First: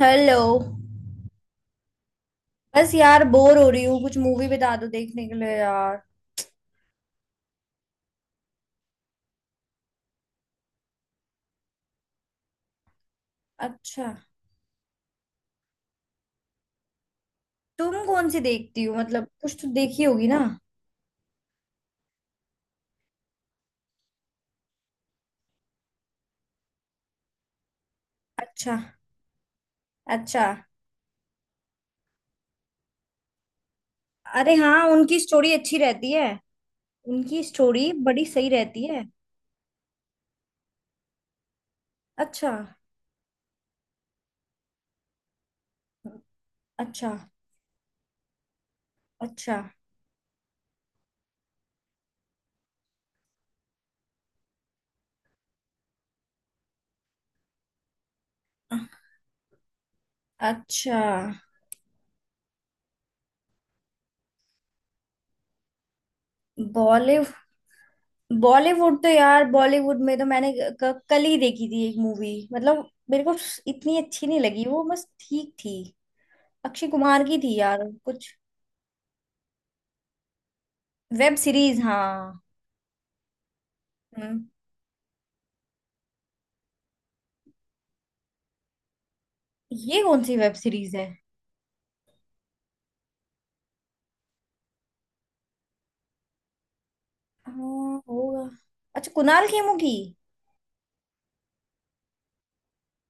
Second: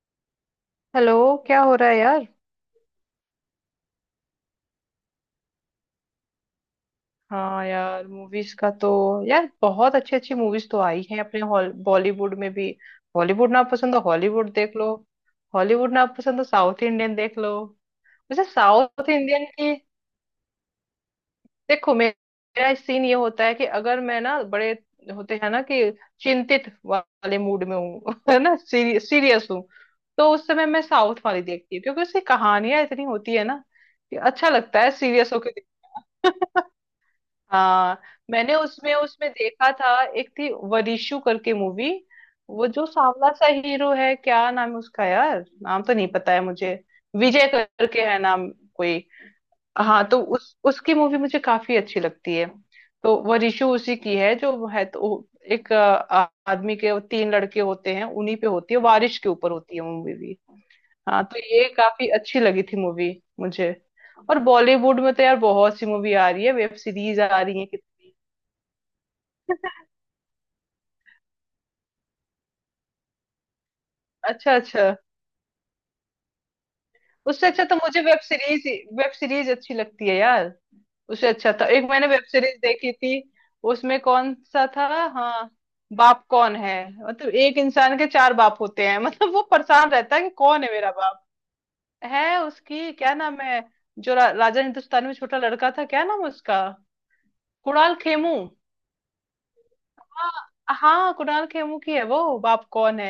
Hello. Hello. क्या हो रहा है यार। बस यार बोर हो रही हूँ, कुछ मूवी बता दो देखने के लिए यार। हाँ यार मूवीज का तो, यार बहुत अच्छी अच्छी मूवीज तो आई हैं अपने हॉल बॉलीवुड में भी। बॉलीवुड ना पसंद हो अच्छा। हॉलीवुड देख लो। हॉलीवुड ना पसंद हो साउथ इंडियन देख लो। तुम कौन सी वैसे देखती हो, साउथ मतलब इंडियन कुछ तो की, देखी होगी ना? देखो मेरा सीन ये होता है कि अगर मैं ना बड़े होते हैं ना कि चिंतित वाले मूड में हूँ है ना, अच्छा। सीरियस हूँ, तो अच्छा। उस समय मैं साउथ वाली देखती हूँ क्योंकि उसकी कहानियां इतनी होती है ना कि अच्छा अरे लगता हाँ, है उनकी सीरियस स्टोरी होकर। अच्छी रहती है। उनकी स्टोरी हाँ। बड़ी सही मैंने रहती उसमें है। उसमें देखा था, एक थी वरिशु करके मूवी। अच्छा। वो जो सांवला सा हीरो है, क्या नाम है उसका यार, नाम तो नहीं पता है मुझे। अच्छा। विजय करके है नाम कोई। अच्छा। हाँ, तो उस उसकी मूवी मुझे काफी अच्छी लगती है। तो वरिशु उसी की है, जो है तो वो एक आदमी के वो तीन लड़के होते हैं, उन्हीं पे होती है, बारिश के ऊपर होती है मूवी भी। अच्छा। हाँ तो ये काफी अच्छी लगी थी मूवी मुझे। और बॉलीवुड में तो यार बहुत सी मूवी आ रही है, वेब सीरीज बॉलीवुड। आ रही है कितनी। बॉलीवुड तो यार, बॉलीवुड में तो मैंने कल ही देखी थी एक मूवी, मतलब मेरे को इतनी अच्छी नहीं अच्छा लगी वो, अच्छा। बस ठीक थी। अक्षय कुमार की उससे थी अच्छा तो यार मुझे वेब कुछ। सीरीज, वेब सीरीज अच्छी लगती है यार। उससे वेब अच्छा था, सीरीज, एक मैंने वेब हाँ। सीरीज देखी थी। उसमें कौन हम्म। सा था। हाँ, बाप कौन है। मतलब एक इंसान के चार बाप होते हैं मतलब वो परेशान ये रहता है कौन कि सी वेब कौन है मेरा सीरीज है? बाप। है उसकी, क्या नाम है जो राजा हिंदुस्तान में छोटा लड़का था, क्या नाम है उसका। कुणाल हाँ। खेमू। होगा। अच्छा, कुणाल खेमू की। हाँ हाँ, कुणाल खेमू की है वो बाप कौन है।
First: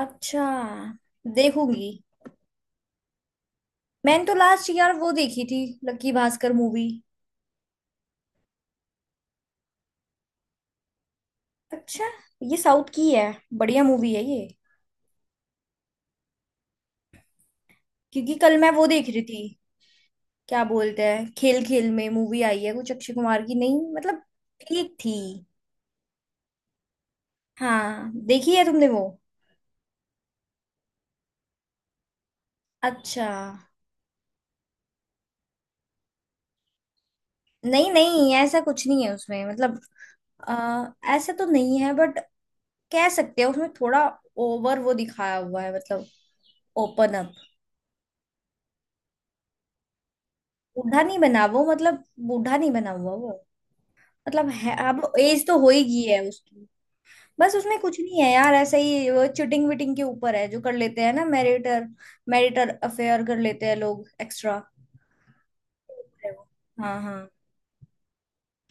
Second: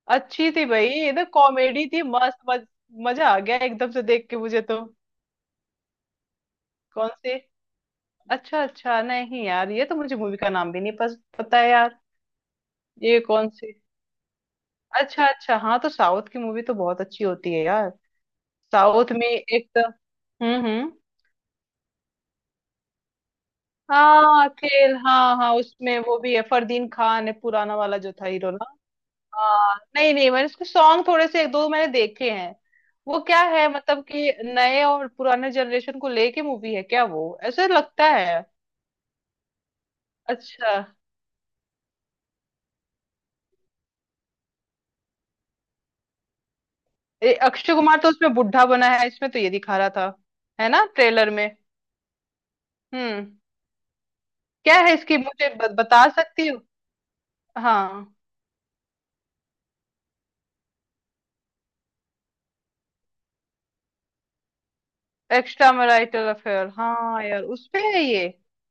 अच्छा। अच्छी थी भाई, एकदम कॉमेडी देखूंगी। थी, मस्त मजा आ गया एकदम से मैंने देख तो के मुझे लास्ट तो। यार वो देखी थी, लक्की भास्कर मूवी। कौन सी। अच्छा अच्छा, नहीं यार ये तो मुझे मूवी का नाम भी नहीं पता है यार। अच्छा। ये साउथ की ये है, कौन सी। बढ़िया मूवी है ये। अच्छा अच्छा, हाँ तो साउथ की मूवी तो बहुत अच्छी होती है यार। क्योंकि कल मैं वो देख साउथ रही में थी। एक तो क्या हम्म। बोलते हैं, खेल खेल में मूवी आई है कुछ अक्षय कुमार की, नहीं मतलब। हाँ ठीक खेल, थी। हाँ हाँ, उसमें वो भी है, फरदीन खान है पुराना वाला हाँ, जो था हीरो देखी है ना। तुमने वो? हाँ नहीं नहीं, मैंने उसके सॉन्ग थोड़े से एक दो मैंने देखे हैं। वो अच्छा। क्या है, मतलब कि नए और पुराने जनरेशन को लेके मूवी है क्या वो, ऐसे नहीं लगता नहीं, है। ऐसा कुछ नहीं है उसमें मतलब। अच्छा। आ, ऐसा तो नहीं है बट कह सकते हैं, उसमें थोड़ा ओवर वो दिखाया हुआ है मतलब। Open up. अक्षय कुमार तो उसमें बुढ़ा बना है, इसमें तो ये दिखा रहा था, है ना, बूढ़ा नहीं ट्रेलर बना में। वो, मतलब बूढ़ा नहीं बना हुआ वो। हम्म। मतलब है, क्या है अब इसकी, एज मुझे तो हो ही गई बता है सकती हो। उसकी। बस उसमें कुछ हाँ नहीं है यार, ऐसे ही वो चिटिंग विटिंग के ऊपर है, जो कर लेते हैं ना, मैरिटर मैरिटर अफेयर कर लेते हैं लोग, एक्स्ट्रा। एक्स्ट्रा मैरिटल अफेयर, हाँ हाँ हाँ। यार उसपे है ये।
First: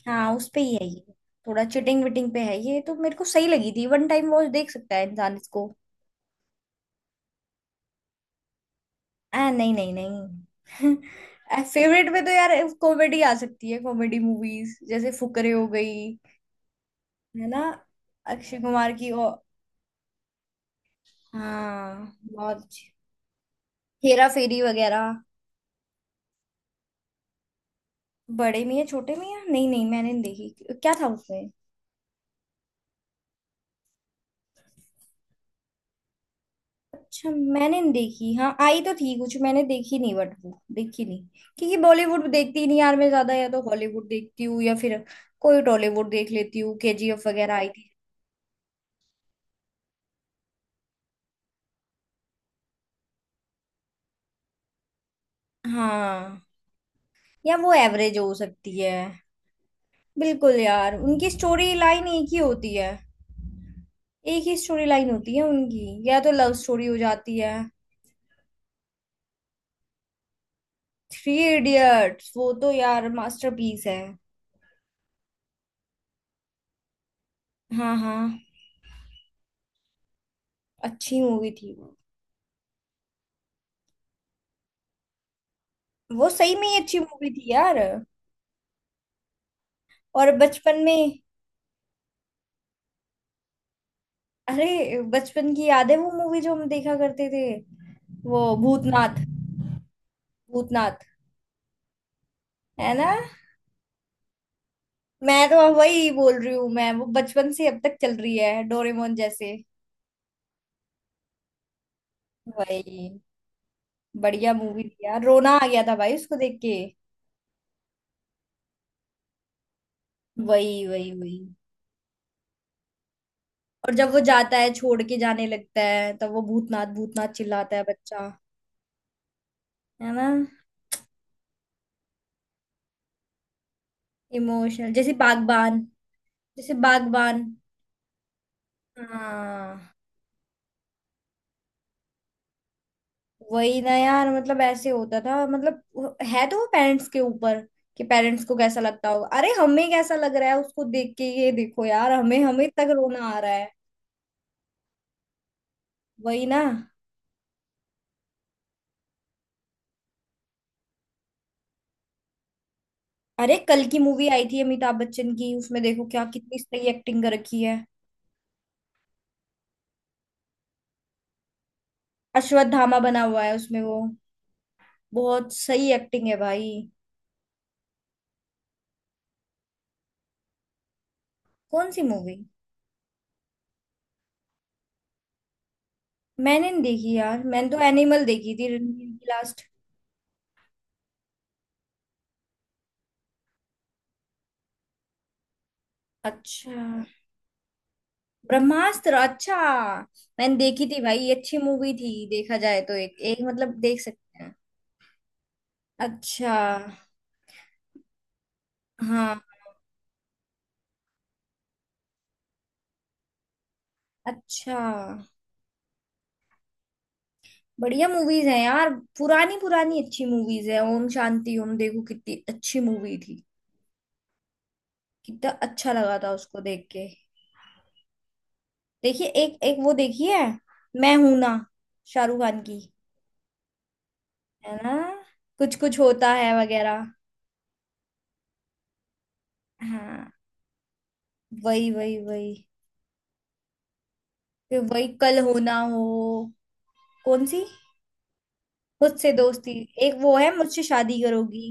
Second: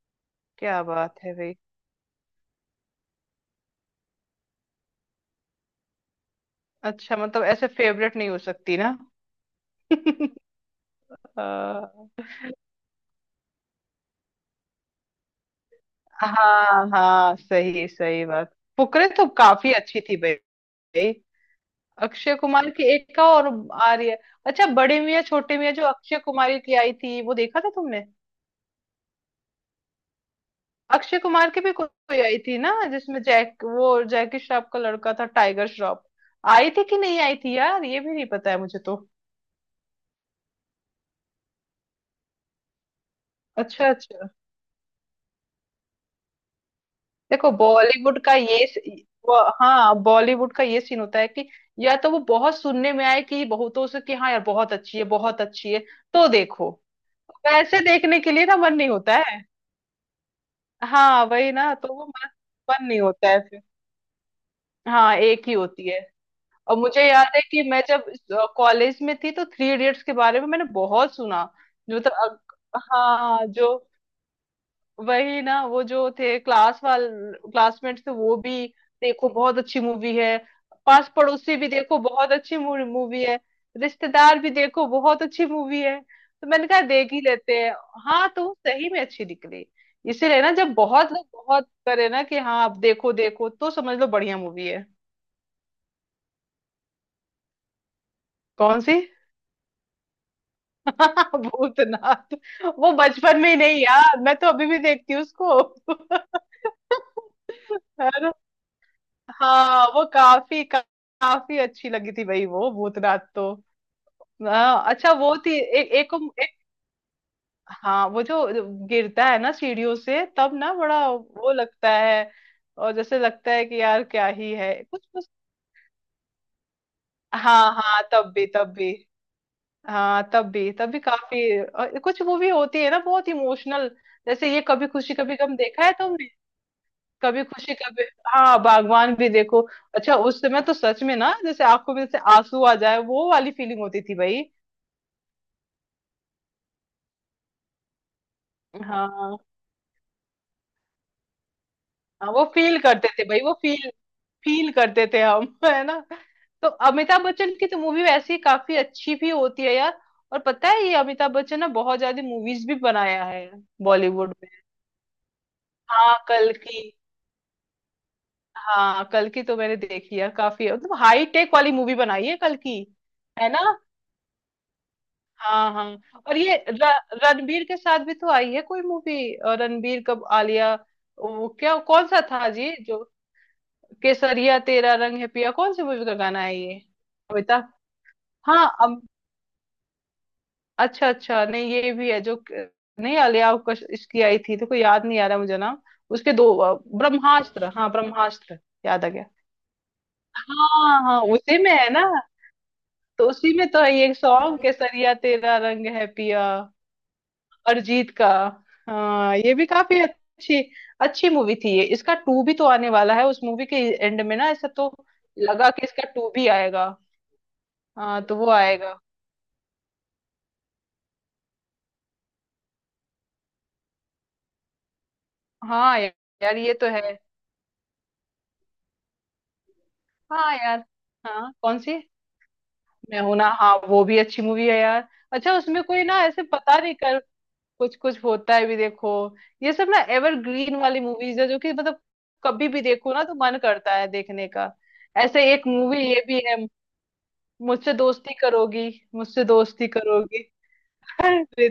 हाँ उस पे ही क्या है ये। बात है भाई। थोड़ा चिटिंग विटिंग पे है ये, तो मेरे को सही लगी थी, वन टाइम वॉच देख सकता है इंसान इसको। अच्छा मतलब ऐसे फेवरेट नहीं हो सकती ना। नहीं नहीं नहीं। अ, फेवरेट में तो यार कॉमेडी आ सकती है, कॉमेडी मूवीज जैसे फुकरे हो गई। हाँ हाँ है ना? सही सही बात, अक्षय कुमार फुकरे की तो ओ, काफी अच्छी थी भाई। हाँ, अक्षय बहुत कुमार की अच्छी। एक का और आ रही है। हेरा फेरी अच्छा बड़े वगैरह। मियाँ छोटे मियाँ जो अक्षय कुमारी की आई थी वो देखा था तुमने। बड़े मियां छोटे मियां, नहीं नहीं मैंने नहीं देखी, क्या था अक्षय उसमें? कुमार की भी कोई आई थी ना जिसमें जैक, वो जैकी श्रॉफ का लड़का था टाइगर श्रॉफ। आई थी कि नहीं अच्छा आई थी मैंने यार, नहीं ये भी नहीं देखी, पता हाँ है मुझे आई तो तो। थी कुछ, मैंने देखी नहीं बट वो देखी नहीं, क्योंकि बॉलीवुड देखती ही नहीं यार मैं ज्यादा, या तो अच्छा हॉलीवुड अच्छा। देखती हूँ या फिर कोई टॉलीवुड देख लेती हूँ, केजीएफ देखो वगैरह आई थी। बॉलीवुड का ये स- वो हाँ बॉलीवुड का ये सीन होता है कि या तो वो बहुत सुनने में आए कि बहुतों से कि हाँ यार बहुत अच्छी है, बहुत अच्छी है, तो हाँ देखो या वो वैसे एवरेज देखने के हो लिए ना मन सकती नहीं है। होता है। बिल्कुल यार, हाँ उनकी वही स्टोरी ना, तो वो लाइन एक मन ही होती मन है। नहीं होता है फिर। एक ही स्टोरी लाइन हाँ होती है एक ही होती है। उनकी, या तो लव और स्टोरी हो मुझे याद जाती है है। कि मैं जब कॉलेज में थी तो थ्री इडियट्स के बारे में मैंने बहुत थ्री सुना। जो तो इडियट्स, वो अग- तो यार हाँ जो मास्टरपीस है। वही ना, वो जो थे क्लास वाल, हाँ क्लासमेट्स थे हाँ। वो भी। देखो बहुत अच्छी मूवी है, पास अच्छी मूवी पड़ोसी भी थी वो। देखो बहुत अच्छी मूवी है, रिश्तेदार भी देखो बहुत अच्छी मूवी है, वो तो सही में मैंने ही कहा अच्छी देख ही मूवी थी लेते हैं। यार। हाँ तो सही में अच्छी निकली। और इसीलिए ना, जब बचपन बहुत में, लोग बहुत करे ना कि हाँ आप देखो देखो, तो समझ लो बढ़िया मूवी है। अरे बचपन की याद है वो मूवी जो हम देखा करते थे, वो कौन सी। भूतनाथ। भूतनाथ। भूतनाथ। वो है ना? बचपन में ही नहीं यार, मैं तो अभी भी देखती हूँ मैं तो उसको। वही बोल रही हूँ, मैं वो बचपन से अब तक है चल ना? रही है डोरेमोन जैसे। हाँ वो काफी अच्छी लगी थी भाई वो वही, भूतनाथ तो। बढ़िया मूवी हाँ थी अच्छा यार, वो रोना थी आ गया एक था एक, भाई उसको को- एक, देख के। हाँ वो जो गिरता है ना सीढ़ियों से, तब ना वही बड़ा वही वही। वो लगता है। और जैसे लगता है कि और यार जब वो क्या ही जाता है है, छोड़ कुछ के कुछ। जाने लगता है, तब वो भूतनाथ भूतनाथ हाँ चिल्लाता है हाँ बच्चा। तब भी तब भी, है हाँ ना? तब भी काफी, और कुछ मूवी होती है ना बहुत इमोशनल, जैसे ये कभी इमोशनल जैसे खुशी कभी गम बागबान। देखा है तुमने। जैसे बागबान। कभी खुशी कभी, हाँ बागवान भी देखो। हाँ। अच्छा उस समय तो सच में ना, जैसे आंखों में जैसे आंसू आ जाए वो वाली वही फीलिंग ना होती थी यार, भाई। मतलब ऐसे होता था मतलब है तो वो पेरेंट्स के ऊपर, कि पेरेंट्स को कैसा लगता होगा, हाँ अरे हमें कैसा लग रहा है उसको देख के, ये देखो यार हाँ हमें वो हमें फील तक करते थे रोना आ भाई, रहा वो है। फील फील करते थे हम है ना। वही ना। तो अमिताभ बच्चन की तो मूवी वैसे ही काफी अच्छी भी होती है यार। और पता है ये अमिताभ बच्चन ने बहुत ज्यादा मूवीज भी बनाया है अरे कल की मूवी बॉलीवुड आई में। थी अमिताभ बच्चन की, उसमें देखो हाँ क्या कल कितनी की, सही एक्टिंग कर रखी है। हाँ कल की तो मैंने देखी है, काफी मतलब हाई टेक वाली मूवी बनाई है कल की। अश्वत्थामा बना हुआ है है ना। उसमें वो। बहुत हाँ सही हाँ एक्टिंग है और ये भाई। रणबीर के साथ भी तो आई है कोई मूवी। रणबीर, कब आलिया, वो क्या कौन सी कौन सा मूवी? था जी जो केसरिया तेरा रंग है पिया, कौन सी मूवी का गाना है मैंने ये। नहीं देखी यार, मैंने अमिताभ, तो एनिमल देखी हाँ थी अब रणवीर की, लास्ट। अच्छा अच्छा नहीं ये भी है जो नहीं आलिया कश इसकी आई थी तो कोई याद नहीं आ रहा मुझे नाम। उसके दो अच्छा। ब्रह्मास्त्र, हाँ ब्रह्मास्त्र, याद आ ब्रह्मास्त्र, गया। अच्छा। मैंने देखी थी हाँ भाई, हाँ ये अच्छी उसी में है मूवी ना, थी, देखा जाए तो एक तो एक उसी में मतलब तो है देख ये सकते हैं। सॉन्ग केसरिया तेरा रंग है पिया, अच्छा। अरिजीत का। हाँ हाँ। ये भी काफी अच्छी, अच्छी मूवी थी ये। इसका टू भी तो आने वाला है, उस मूवी के एंड में ना ऐसा अच्छा। तो लगा कि इसका टू भी आएगा। बढ़िया हाँ तो मूवीज वो हैं यार। आएगा। पुरानी पुरानी अच्छी मूवीज है, ओम शांति ओम देखो कितनी अच्छी मूवी थी। कितना अच्छा हाँ या- लगा था यार उसको ये देख तो है। के। देखिए एक एक वो देखिए। हाँ यार। मैं हूं ना। हाँ कौन सी। शाहरुख खान की। मैं हूं ना, हाँ वो भी अच्छी मूवी है है ना? यार। अच्छा कुछ उसमें कुछ कोई ना होता ऐसे है पता नहीं वगैरह। कर, कुछ कुछ होता है भी देखो। ये सब ना हाँ। एवरग्रीन वाली मूवीज है, जो कि वही मतलब वही वही। कभी भी देखो ना तो मन करता है देखने का। फिर वही कल ऐसे एक होना मूवी हो। ये भी है, कौन सी? मुझसे दोस्ती करोगी, मुझसे मुझसे दोस्ती। दोस्ती एक वो करोगी। है, मुझसे शादी अरे करोगी।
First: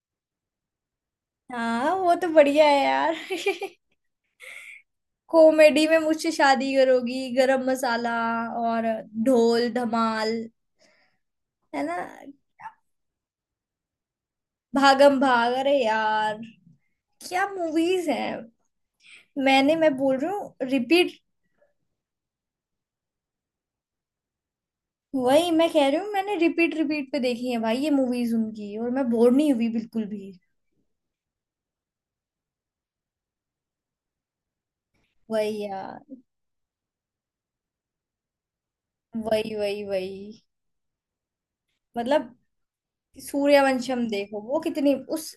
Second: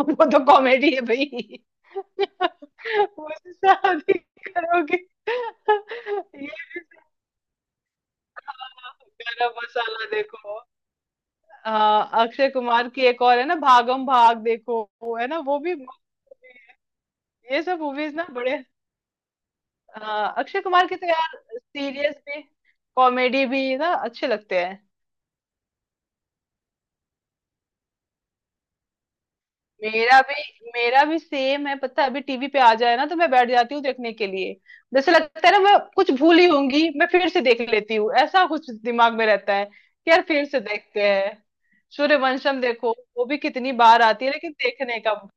वो तो कॉमेडी है भाई, हाँ वो तो बढ़िया है यार। मुझसे शादी करोगी कॉमेडी में मुझसे ये, शादी करोगी, गरम मसाला और गरम ढोल मसाला धमाल। देखो। है ना? अक्षय कुमार की एक और है ना, भागम भाग देखो वो भागम है ना भाग, वो अरे भी, यार क्या ये सब मूवीज मूवीज ना हैं। बड़े, मैं बोल रही हूँ अक्षय कुमार की तो रिपीट। यार सीरियस भी कॉमेडी भी ना अच्छे लगते हैं। वही मैं कह रही हूँ, मैंने रिपीट रिपीट पे देखी है भाई ये मूवीज उनकी, और मैं बोर नहीं हुई बिल्कुल मेरा भी। भी मेरा भी सेम है, पता है अभी टीवी पे आ जाए ना तो मैं बैठ जाती हूँ देखने के लिए। जैसे लगता है ना वही मैं यार। कुछ भूली होंगी, मैं फिर से देख लेती हूँ, ऐसा कुछ दिमाग में वही रहता है वही कि यार वही। फिर से देखते हैं। मतलब सूर्यवंशम देखो, वो भी कितनी बार सूर्यवंशम आती है देखो, लेकिन वो कितनी देखने का, उस।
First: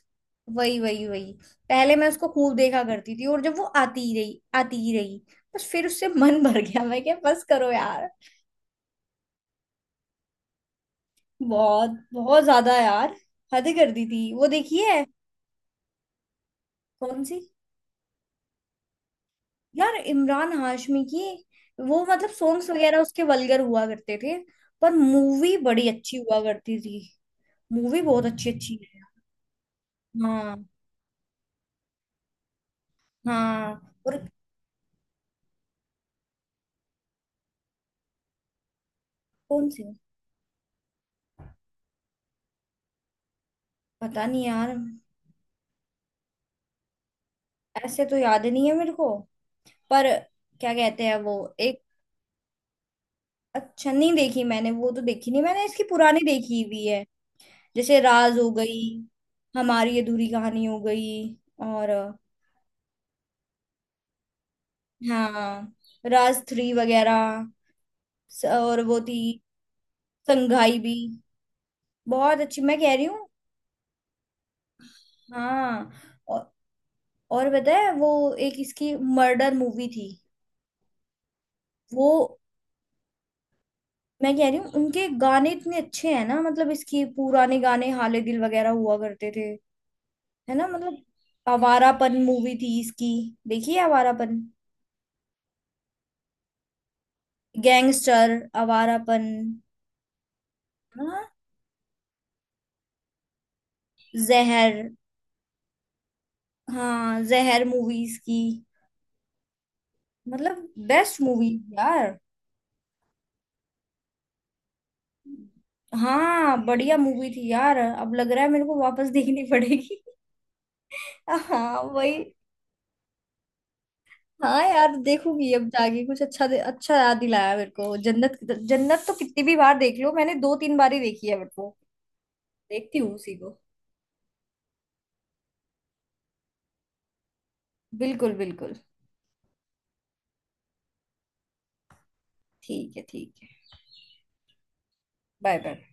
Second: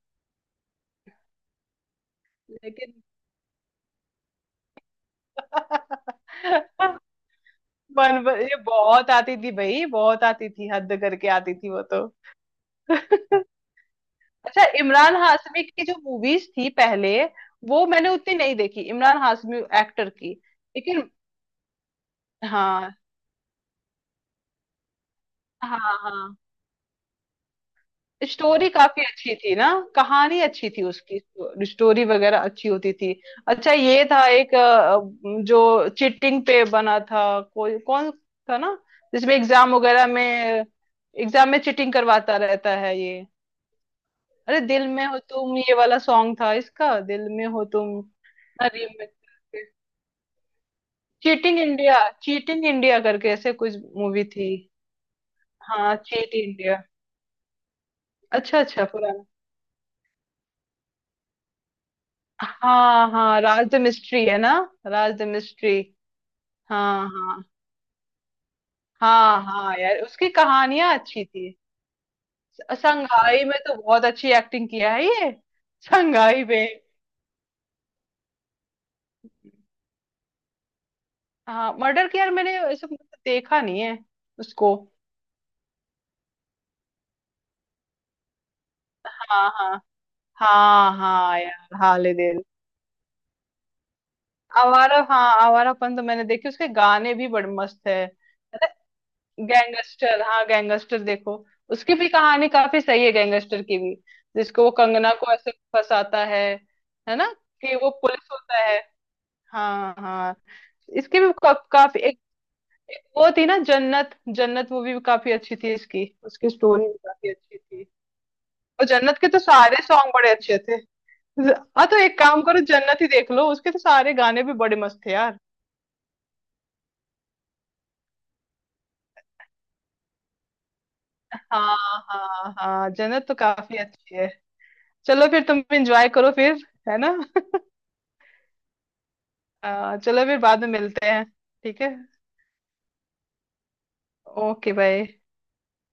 वही वही वही। पहले मैं उसको खूब देखा लेकिन करती थी, और जब वो आती ही रही आती ही रही, बस फिर उससे मन भर गया, मैं क्या बस करो यार। मन, ये बहुत आती थी भाई, बहुत आती थी, हद करके आती थी वो बहुत तो। बहुत ज्यादा यार। हद कर दी थी वो, अच्छा देखी है? इमरान हाशमी की जो मूवीज थी पहले, कौन सी? वो मैंने उतनी नहीं देखी इमरान हाशमी यार एक्टर की, इमरान हाशमी लेकिन, की वो, मतलब सॉन्ग्स हाँ वगैरह उसके वल्गर हुआ करते थे। पर मूवी हाँ बड़ी अच्छी हाँ, हुआ करती थी। मूवी बहुत अच्छी स्टोरी अच्छी है। काफी अच्छी थी ना। कहानी हाँ अच्छी थी उसकी, स्टोरी वगैरह अच्छी होती थी। अच्छा हाँ। ये और। था एक जो चीटिंग पे बना था, कोई कौन था ना जिसमें कौन एग्जाम सी? वगैरह में, एग्जाम में चीटिंग करवाता रहता है ये। पता नहीं अरे यार। दिल में हो तुम, ये वाला सॉन्ग था इसका, दिल में हो तुम ऐसे तो याद नहीं ना है मेरे को। remix। पर क्या कहते हैं वो। चीटिंग एक। इंडिया, चीटिंग इंडिया करके ऐसे कुछ अच्छा नहीं मूवी देखी थी। मैंने, वो तो देखी नहीं मैंने, इसकी हाँ पुरानी चीट देखी इंडिया। हुई है। जैसे राज हो अच्छा गई, अच्छा पुराना। हमारी अधूरी कहानी हो गई, और हाँ हाँ राज द मिस्ट्री है ना, राज द हाँ, मिस्ट्री। राज थ्री हाँ हाँ वगैरह। और वो थी हाँ हाँ यार उसकी संघाई भी, कहानियां अच्छी थी। बहुत अच्छी मैं कह रही हूँ। संघाई में तो बहुत अच्छी एक्टिंग किया है ये, हाँ। संघाई और। में। और पता है वो, एक इसकी मर्डर मूवी थी। हाँ वो मर्डर की, यार मैंने ऐसे मतलब देखा नहीं है मैं कह रही हूँ, उसको। उनके गाने इतने अच्छे हैं ना, मतलब इसकी पुराने गाने हाले दिल वगैरह हुआ करते थे। हाँ हाँ है ना? हाँ मतलब हाँ यार हाल ए आवारापन दिल। मूवी थी इसकी, देखिए आवारापन, आवारा, हाँ आवारापन तो मैंने देखी, उसके गाने भी बड़े मस्त है। गैंगस्टर आवारापन। गैंगस्टर, हाँ गैंगस्टर हाँ देखो, उसकी भी कहानी काफी सही है, गैंगस्टर की भी। जिसको वो जहर। कंगना को ऐसे फंसाता है हाँ ना, जहर कि वो मूवीज पुलिस की, होता है। हाँ हाँ, मतलब इसकी बेस्ट भी मूवी यार। एक वो थी ना जन्नत, जन्नत मूवी भी काफी अच्छी थी इसकी, उसकी हाँ स्टोरी बढ़िया भी मूवी काफी थी अच्छी यार, थी। अब लग रहा है मेरे को और वापस जन्नत के तो देखनी सारे पड़ेगी। सॉन्ग बड़े अच्छे थे। हाँ हाँ तो वही। एक काम करो जन्नत ही देख लो, उसके तो सारे गाने भी हाँ बड़े यार मस्त थे यार। देखूंगी, अब जाके कुछ अच्छा अच्छा याद दिलाया मेरे को, जन्नत। जन्नत तो कितनी भी बार देख लो, मैंने दो तीन बार ही देखी है मेरे को। हाँ हाँ हाँ, देखती हूँ जन्नत तो उसी को। काफी अच्छी है। चलो फिर तुम एंजॉय करो फिर, है ना। बिल्कुल बिल्कुल। चलो फिर बाद में मिलते हैं, ठीक है, ठीक है ठीक है। Okay bye. Bye bye.